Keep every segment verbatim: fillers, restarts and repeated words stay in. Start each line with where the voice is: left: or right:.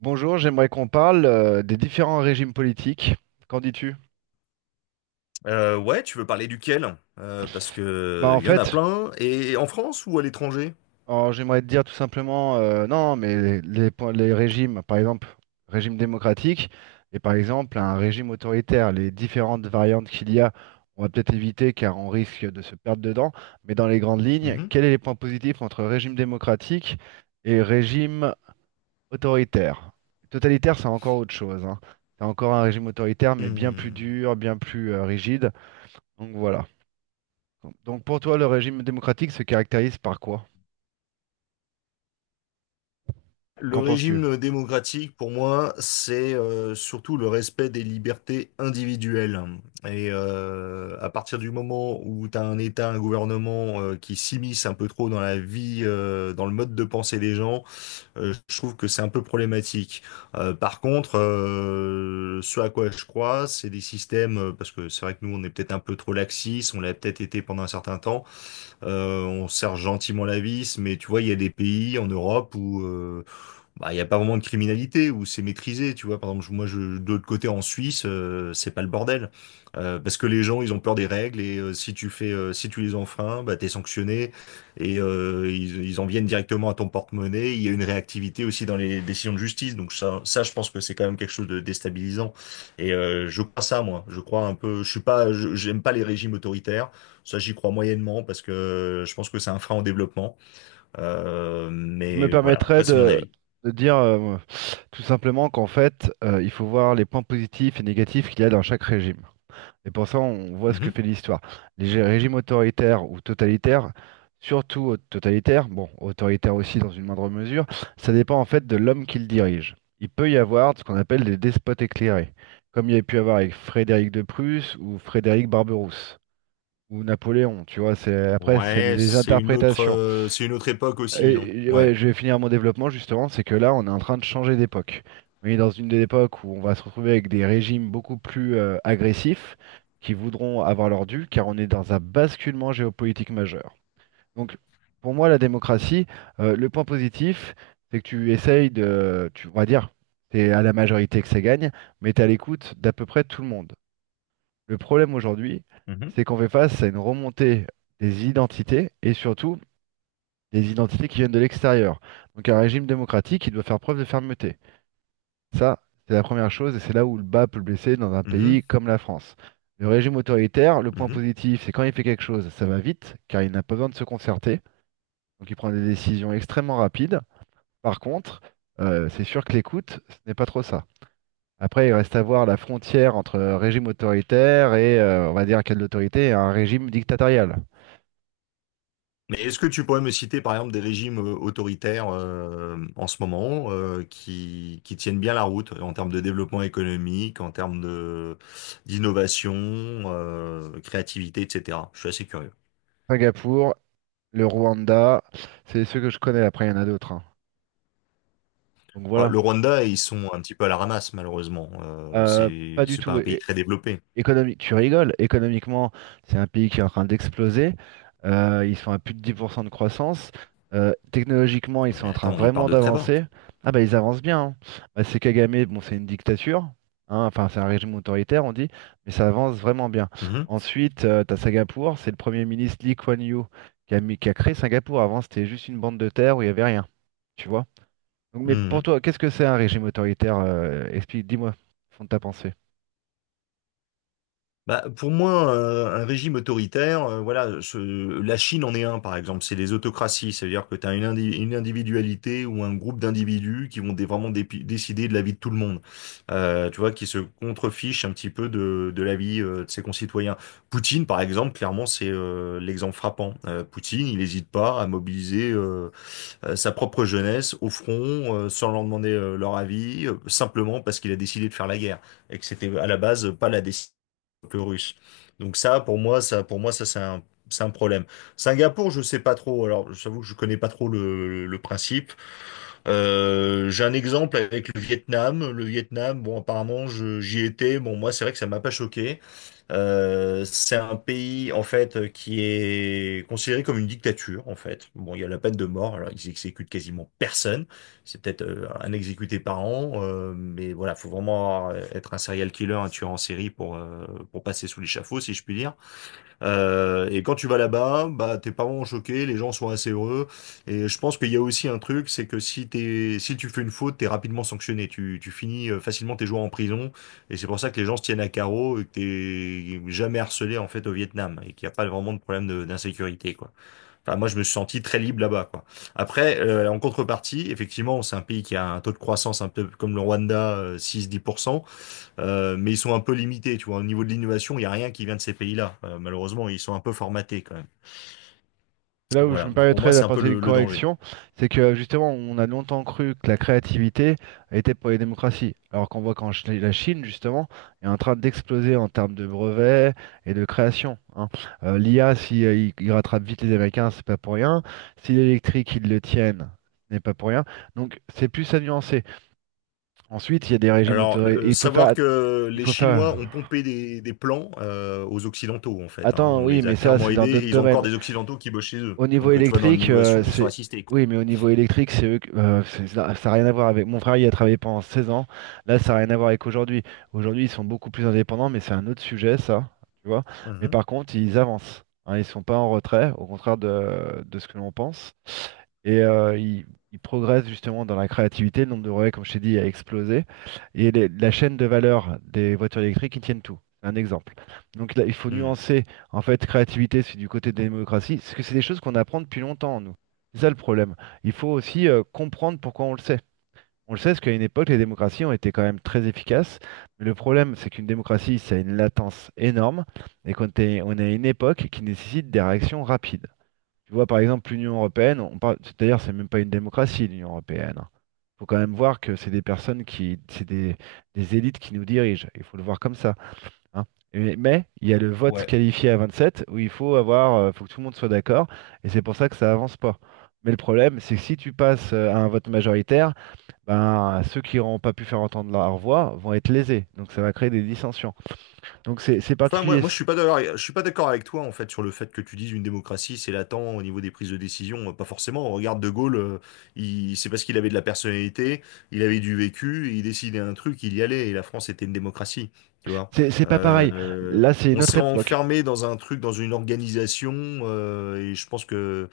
right: Bonjour, j'aimerais qu'on parle euh, des différents régimes politiques. Qu'en dis-tu?
left: Euh, ouais, tu veux parler duquel? Euh, parce
right: Bah
left: que
right: en
left: il y en a
right: fait,
left: plein. Et en France ou à l'étranger?
right: alors, j'aimerais te dire tout simplement, euh, non, mais les, les points- les régimes, par exemple, régime démocratique et par exemple un régime autoritaire, les différentes variantes qu'il y a, on va peut-être éviter car on risque de se perdre dedans, mais dans les grandes lignes,
left: Mhm.
right: quels sont les points positifs entre régime démocratique et régime autoritaire? Totalitaire, c'est encore autre chose, hein. C'est encore un régime autoritaire, mais bien plus
left: Hmm.
right: dur, bien plus euh, rigide. Donc voilà. Donc pour toi, le régime démocratique se caractérise par quoi?
left: Le
right: Qu'en penses-tu?
left: régime démocratique, pour moi, c'est euh, surtout le respect des libertés individuelles. Et euh, à partir du moment où tu as un État, un gouvernement euh, qui s'immisce un peu trop dans la vie, euh, dans le mode de pensée des gens, Euh, je trouve que c'est un peu problématique. Euh, par contre, euh, ce à quoi je crois, c'est des systèmes, euh, parce que c'est vrai que nous, on est peut-être un peu trop laxiste, on l'a peut-être été pendant un certain temps, euh, on serre gentiment la vis, mais tu vois, il y a des pays en Europe où euh, bah, il n'y a pas vraiment de criminalité où c'est maîtrisé, tu vois. Par exemple, je- moi, je, de l'autre côté, en Suisse, euh, c'est pas le bordel. Euh, parce que les gens, ils ont peur des règles et euh, si tu fais, euh, si tu les enfreins, bah, t'es sanctionné et euh, ils, ils en viennent directement à ton porte-monnaie. Il y a une réactivité aussi dans les décisions de justice. Donc ça, ça, je pense que c'est quand même quelque chose de déstabilisant. Et euh, je crois ça, moi. Je crois un peu. Je suis pas, je- j'aime pas les régimes autoritaires. Ça, j'y crois moyennement parce que euh, je pense que c'est un frein au développement. Euh,
right: Je me
left: mais voilà.
right: permettrais
left: Après, c'est mon
right: de,
left: avis.
right: de dire euh, tout simplement qu'en fait, euh, il faut voir les points positifs et négatifs qu'il y a dans chaque régime. Et pour ça, on voit ce que
left: Mhm.
right: fait l'histoire. Les gé- régimes autoritaires ou totalitaires, surtout au- totalitaires, bon, autoritaires aussi dans une moindre mesure, ça dépend en fait de l'homme qui le dirige. Il peut y avoir ce qu'on appelle des despotes éclairés, comme il y a pu avoir avec Frédéric de Prusse ou Frédéric Barberousse. Ou Napoléon, tu vois, c'est après c'est
left: Ouais,
right: des
left: c'est une autre,
right: interprétations.
left: euh, c'est une autre époque aussi, hein.
right: Et et ouais,
left: Ouais.
right: je vais finir mon développement justement, c'est que là on est en train de changer d'époque. On est dans une des époques où on va se retrouver avec des régimes beaucoup plus euh, agressifs qui voudront avoir leur dû, car on est dans un basculement géopolitique majeur. Donc pour moi la démocratie, euh, le point positif, c'est que tu essayes de, tu, on va dire, c'est à la majorité que ça gagne, mais tu à l'écoute d'à peu près tout le monde. Le problème aujourd'hui,
left: Mhm.
right: c'est qu'on fait face à une remontée des identités et surtout des identités qui viennent de l'extérieur. Donc un régime démocratique qui doit faire preuve de fermeté. Ça, c'est la première chose et c'est là où le bas peut blesser dans un
left: Mhm,
right: pays comme la France. Le régime autoritaire, le point
left: mhm.
right: positif, c'est quand il fait quelque chose, ça va vite, car il n'a pas besoin de se concerter. Donc il prend des décisions extrêmement rapides. Par contre, euh, c'est sûr que l'écoute, ce n'est pas trop ça. Après, il reste à voir la frontière entre régime autoritaire et, euh, on va dire, quelle autorité, et un régime dictatorial.
left: Mais est-ce que tu pourrais me citer par exemple des régimes euh, autoritaires euh, en ce moment euh, qui, qui tiennent bien la route en termes de développement économique, en termes de d'innovation, euh, créativité, et cetera. Je suis assez curieux.
right: Singapour, le Rwanda, c'est ceux que je connais. Après, il y en a d'autres, hein. Donc
left: Ouais,
right: voilà.
left: le Rwanda, ils sont un petit peu à la ramasse malheureusement. Euh,
right: Euh,
left: c'est
right: pas du
left: c'est pas
right: tout.
left: un pays très développé.
right: Économique, tu rigoles, économiquement, c'est un pays qui est en train d'exploser. Euh, ils sont à plus de dix pour cent de croissance. Euh, technologiquement, ils
left: Ouais,
right: sont
left: mais
right: en train
left: attends, ils
right: vraiment
left: partent de très bas.
right: d'avancer. Ah bah ils avancent bien, hein. Bah, c'est Kagame, bon, c'est une dictature, hein. Enfin, c'est un régime autoritaire, on dit, mais ça avance vraiment bien.
left: Mhm,
right: Ensuite, euh, t'as Singapour, c'est le premier ministre Lee Kuan Yew qui a mis- qui a créé Singapour. Avant, c'était juste une bande de terre où il n'y avait rien. Tu vois? Donc, mais pour
left: mhm.
right: toi, qu'est-ce que c'est un régime autoritaire? Euh, explique, dis-moi, fond de ta pensée.
left: Bah, pour moi, euh, un régime autoritaire, euh, voilà, ce- la Chine en est un, par exemple, c'est les autocraties, c'est-à-dire que tu as une, indi- une individualité ou un groupe d'individus qui vont dé- vraiment dépi- décider de la vie de tout le monde. Euh, tu vois, qui se contrefichent un petit peu de, de la vie euh, de ses concitoyens. Poutine, par exemple, clairement, c'est euh, l'exemple frappant. Euh, Poutine, il n'hésite pas à mobiliser euh, euh, sa propre jeunesse au front, euh, sans leur demander euh, leur avis, euh, simplement parce qu'il a décidé de faire la guerre et que c'était à la base pas la décision peu russe. Donc ça, pour moi, ça, pour moi, ça, c'est un, c'est un problème. Singapour, je sais pas trop. Alors, j'avoue que je connais pas trop le, le principe. Euh, j'ai un exemple avec le Vietnam. Le Vietnam, bon, apparemment, je- j'y étais. Bon, moi, c'est vrai que ça m'a pas choqué. Euh, c'est un pays en fait euh, qui est considéré comme une dictature en fait. Bon, il y a la peine de mort, alors ils exécutent quasiment personne. C'est peut-être euh, un exécuté par an, euh, mais voilà, faut vraiment euh, être un serial killer, un tueur en série pour euh, pour passer sous l'échafaud, si je puis dire. Euh, et quand tu vas là-bas, bah, tes parents ont choqué, les gens sont assez heureux. Et je pense qu'il y a aussi un truc, c'est que si t'es, si tu fais une faute, t'es rapidement sanctionné. Tu, tu finis euh, facilement tes jours en prison. Et c'est pour ça que les gens se tiennent à carreau et que t'es jamais harcelé, en fait, au Vietnam. Et qu'il n'y a pas vraiment de problème de- d'insécurité, quoi. Enfin, moi, je me suis senti très libre là-bas, quoi. Après, euh, en contrepartie, effectivement, c'est un pays qui a un taux de croissance un peu comme le Rwanda, euh, six-dix pour cent. Euh, mais ils sont un peu limités, tu vois. Au niveau de l'innovation, il n'y a rien qui vient de ces pays-là. Euh, malheureusement, ils sont un peu formatés quand même.
right: Là où je
left: Voilà.
right: me
left: Pour
right: permettrais
left: moi, c'est un peu
right: d'apporter une
left: le, le danger.
right: correction, c'est que justement, on a longtemps cru que la créativité était pour les démocraties, alors qu'on voit qu'en Chi- la Chine, justement, est en train d'exploser en termes de brevets et de création, hein. Euh, L'I A, si euh, il, il rattrape vite les Américains, c'est pas pour rien. Si l'électrique, ils le tiennent, ce n'est pas pour rien. Donc, c'est plus à nuancer. Ensuite, il y a des régimes
left: Alors,
right: autoritaires.
left: euh,
right: Il faut faire,
left: savoir
right: at-
left: que
right: il
left: les
right: faut faire.
left: Chinois ont pompé des, des plans euh, aux Occidentaux, en fait, hein.
right: Attends,
left: On
right: oui,
left: les a
right: mais ça,
left: clairement
right: c'est dans
left: aidés
right: d'autres
left: et ils ont encore
right: domaines.
left: des Occidentaux qui bossent chez eux.
right: Au niveau
left: Donc, euh, tu vois, dans
right: électrique, euh,
left: l'innovation, ils sont
right: c'est.
left: assistés, quoi.
right: Oui, mais au niveau électrique, c'est eux que- euh, c'est- ça n'a rien à voir avec. Mon frère, il a travaillé pendant seize ans. Là, ça n'a rien à voir avec aujourd'hui. Aujourd'hui, ils sont beaucoup plus indépendants, mais c'est un autre sujet, ça. Tu vois. Mais
left: Mhm.
right: par contre, ils avancent, hein, ils sont pas en retrait, au contraire de, de ce que l'on pense. Et euh, il, il progresse justement dans la créativité, le nombre de relais, comme je t'ai dit, a explosé. Et les- la chaîne de valeur des voitures électriques, ils tiennent tout. C'est un exemple. Donc là, il faut
left: Mhm.
right: nuancer, en fait, créativité, c'est du côté de la démocratie, parce que c'est des choses qu'on apprend depuis longtemps, nous. C'est ça le problème. Il faut aussi euh, comprendre pourquoi on le sait. On le sait parce qu'à une époque, les démocraties ont été quand même très efficaces. Mais le problème, c'est qu'une démocratie, ça a une latence énorme et qu'on est, on est à une époque qui nécessite des réactions rapides. Tu vois, par exemple, l'Union européenne, on parle, c'est-à-dire, c'est même pas une démocratie, l'Union européenne. Il faut quand même voir que c'est des personnes qui, c'est des, des élites qui nous dirigent. Il faut le voir comme ça, hein. Et- mais il y a le vote
left: Ouais.
right: qualifié à vingt-sept où il faut avoir, euh, faut que tout le monde soit d'accord, et c'est pour ça que ça avance pas. Mais le problème, c'est que si tu passes euh, à un vote majoritaire, ben, ceux qui n'auront pas pu faire entendre leur voix vont être lésés. Donc ça va créer des dissensions. Donc c'est c'est
left: Enfin, moi,
right: particulier.
left: moi, je suis pas d'accord, je suis pas d'accord avec toi en fait sur le fait que tu dises une démocratie c'est latent au niveau des prises de décision. Pas forcément. On regarde De Gaulle, euh, il, c'est parce qu'il avait de la personnalité, il avait du vécu, il décidait un truc, il y allait. Et la France était une démocratie, tu vois.
right: C'est c'est pas pareil.
left: Euh,
right: Là, c'est une
left: on
right: autre
left: s'est
right: époque.
left: enfermé dans un truc, dans une organisation, euh, et je pense que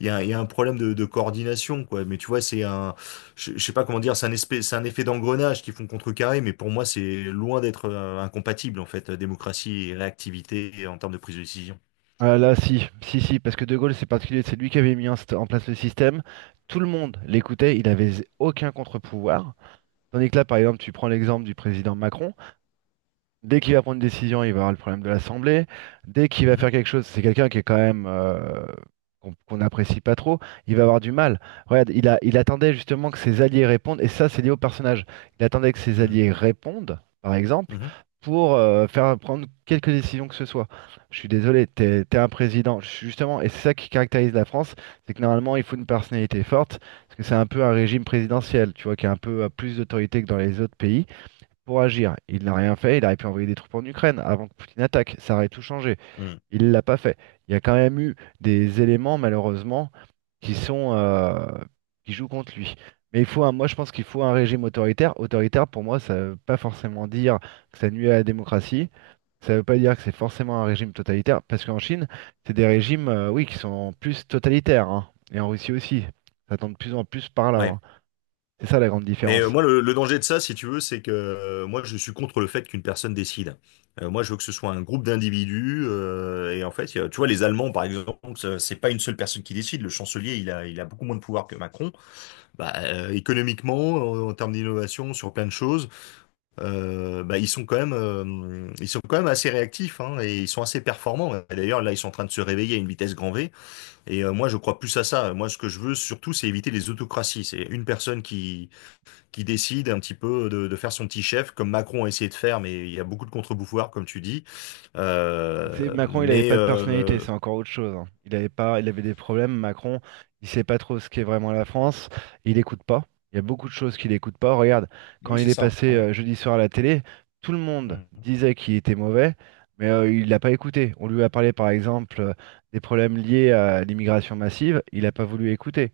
left: il y a, il y a un problème de, de coordination, quoi. Mais tu vois, c'est un je, je sais pas comment dire, c'est un espèce, c'est un effet d'engrenage qui font contrecarrer, mais pour moi, c'est loin d'être euh, incompatible, en fait, euh, démocratie et réactivité en termes de prise de décision.
right: Ah là, si, si, si, parce que De Gaulle, c'est particulier, c'est lui qui avait mis en, st- en place le système. Tout le monde l'écoutait, il avait z- aucun contre-pouvoir. Tandis que là, par exemple, tu prends l'exemple du président Macron. Dès qu'il va prendre une décision, il va avoir le problème de l'Assemblée. Dès qu'il va faire
left: Mhm,
right: quelque chose, c'est quelqu'un qui est quand même euh, qu'on qu'on n'apprécie pas trop, il va avoir du mal. Regarde, il a, il attendait justement que ses alliés répondent, et ça, c'est lié au personnage. Il attendait que ses
left: mhm,
right: alliés répondent, par exemple,
left: mhm,
right: pour euh, faire prendre quelques décisions que ce soit. Je suis désolé, t'es, t'es un président. Je suis justement, et c'est ça qui caractérise la France, c'est que normalement, il faut une personnalité forte, parce que c'est un peu un régime présidentiel, tu vois, qui a un peu euh, plus d'autorité que dans les autres pays pour agir. Il n'a rien fait, il aurait pu envoyer des troupes en Ukraine avant que Poutine attaque, ça aurait tout changé.
left: mhm.
right: Il l'a pas fait. Il y a quand même eu des éléments, malheureusement, qui sont euh, qui jouent contre lui. Mais il faut un- moi je pense qu'il faut un régime autoritaire. Autoritaire, pour moi, ça ne veut pas forcément dire que ça nuit à la démocratie. Ça ne veut pas dire que c'est forcément un régime totalitaire, parce qu'en Chine, c'est des régimes, euh, oui, qui sont en plus totalitaires, hein. Et en Russie aussi. Ça tend de plus en plus par là,
left: Ouais.
right: hein. C'est ça la grande
left: Mais euh,
right: différence.
left: moi, le, le danger de ça, si tu veux, c'est que euh, moi, je suis contre le fait qu'une personne décide. Euh, moi, je veux que ce soit un groupe d'individus. euh, et en fait, il y a- tu vois, les Allemands, par exemple, ça- c'est pas une seule personne qui décide. Le chancelier, il a, il a beaucoup moins de pouvoir que Macron. Bah, euh, économiquement, en, en termes d'innovation, sur plein de choses. euh, bah, ils sont quand même, euh, ils sont quand même assez réactifs hein, et ils sont assez performants. Et d'ailleurs, là, ils sont en train de se réveiller à une vitesse grand V. Et euh, moi, je crois plus à ça. Moi, ce que je veux surtout, c'est éviter les autocraties. C'est une personne qui qui décide un petit peu de, de faire son petit chef, comme Macron a essayé de faire, mais il y a beaucoup de contre-pouvoirs, comme tu dis.
right: C'est
left: Euh,
right: Macron, il n'avait
left: mais
right: pas de personnalité,
left: euh,
right: c'est encore autre chose, hein. Il avait pas, il avait des problèmes. Macron, il sait pas trop ce qu'est vraiment la France. Il écoute pas. Il y a beaucoup de choses qu'il écoute pas. Regarde, quand
left: oui,
right: il
left: c'est
right: est
left: ça.
right: passé
left: Ouais.
right: euh, jeudi soir à la télé, tout le monde
left: Mhm.
right: disait qu'il était mauvais, mais euh, il l'a pas écouté. On lui a parlé par exemple euh, des problèmes liés à l'immigration massive. Il n'a pas voulu écouter.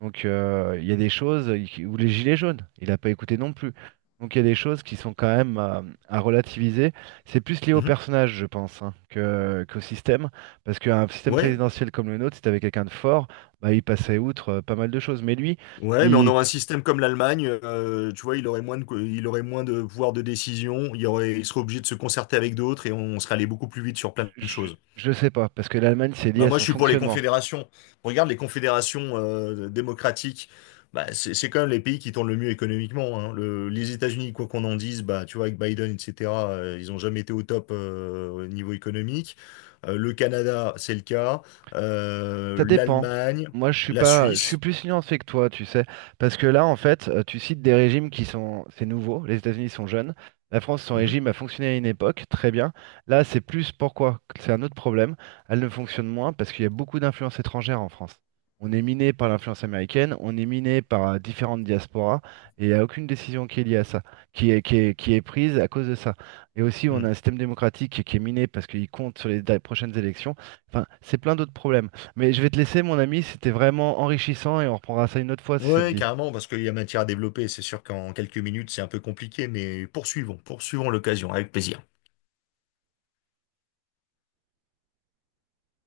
right: Donc euh, il y a des choses, euh, ou les gilets jaunes, il n'a pas écouté non plus. Donc il y a des choses qui sont quand même euh, à, relativiser. C'est plus lié au
left: Mhm.
right: personnage, je pense, hein, que, qu'au système. Parce qu'un système
left: Ouais,
right: présidentiel comme le nôtre, si t'avais quelqu'un de fort, bah, il passait outre euh, pas mal de choses. Mais lui,
left: Ouais, mais on
right: il,
left: aurait un système comme l'Allemagne, euh, tu vois, il aurait moins de, co- il aurait moins de pouvoir de décision, il y aurait, il serait obligé de se concerter avec d'autres et on serait allé beaucoup plus vite sur plein de
right: je
left: choses.
right: je sais pas, parce que l'Allemagne, c'est lié
left: Bah
right: à
left: moi, je
right: son
left: suis pour les
right: fonctionnement.
left: confédérations. Regarde les confédérations euh, démocratiques, bah, c'est c'est quand même les pays qui tournent le mieux économiquement, hein. Le- les États-Unis, quoi qu'on en dise, bah tu vois, avec Biden, et cetera, euh, ils ont jamais été au top euh, au niveau économique. Euh, le Canada, c'est le cas. Euh,
right: Ça dépend.
left: l'Allemagne,
right: Moi, je suis
left: la
right: pas, je suis
left: Suisse.
right: plus nuancé que toi, tu sais, parce que là, en fait, euh, tu cites des régimes qui sont, c'est nouveau. Les États-Unis sont jeunes. La France, son régime a fonctionné à une époque, très bien. Là, c'est plus pourquoi? Que c'est un autre problème. Elle ne fonctionne moins parce qu'il y a beaucoup d'influences étrangères en France. On est miné par l'influence américaine, on est miné par euh, différentes diasporas, et il n'y a aucune décision qui est liée à ça, qui est, qui est, qui est prise à cause de ça. Et aussi, on a
left: Mhm.
right: un système démocratique qui est miné parce qu'il compte sur les da- prochaines élections. Enfin, c'est plein d'autres problèmes. Mais je vais te laisser, mon ami, c'était vraiment enrichissant et on reprendra ça une autre fois si ça te
left: Ouais,
right: dit.
left: carrément, parce qu'il y a matière à développer. C'est sûr qu'en quelques minutes, c'est un peu compliqué, mais poursuivons, poursuivons l'occasion, avec plaisir.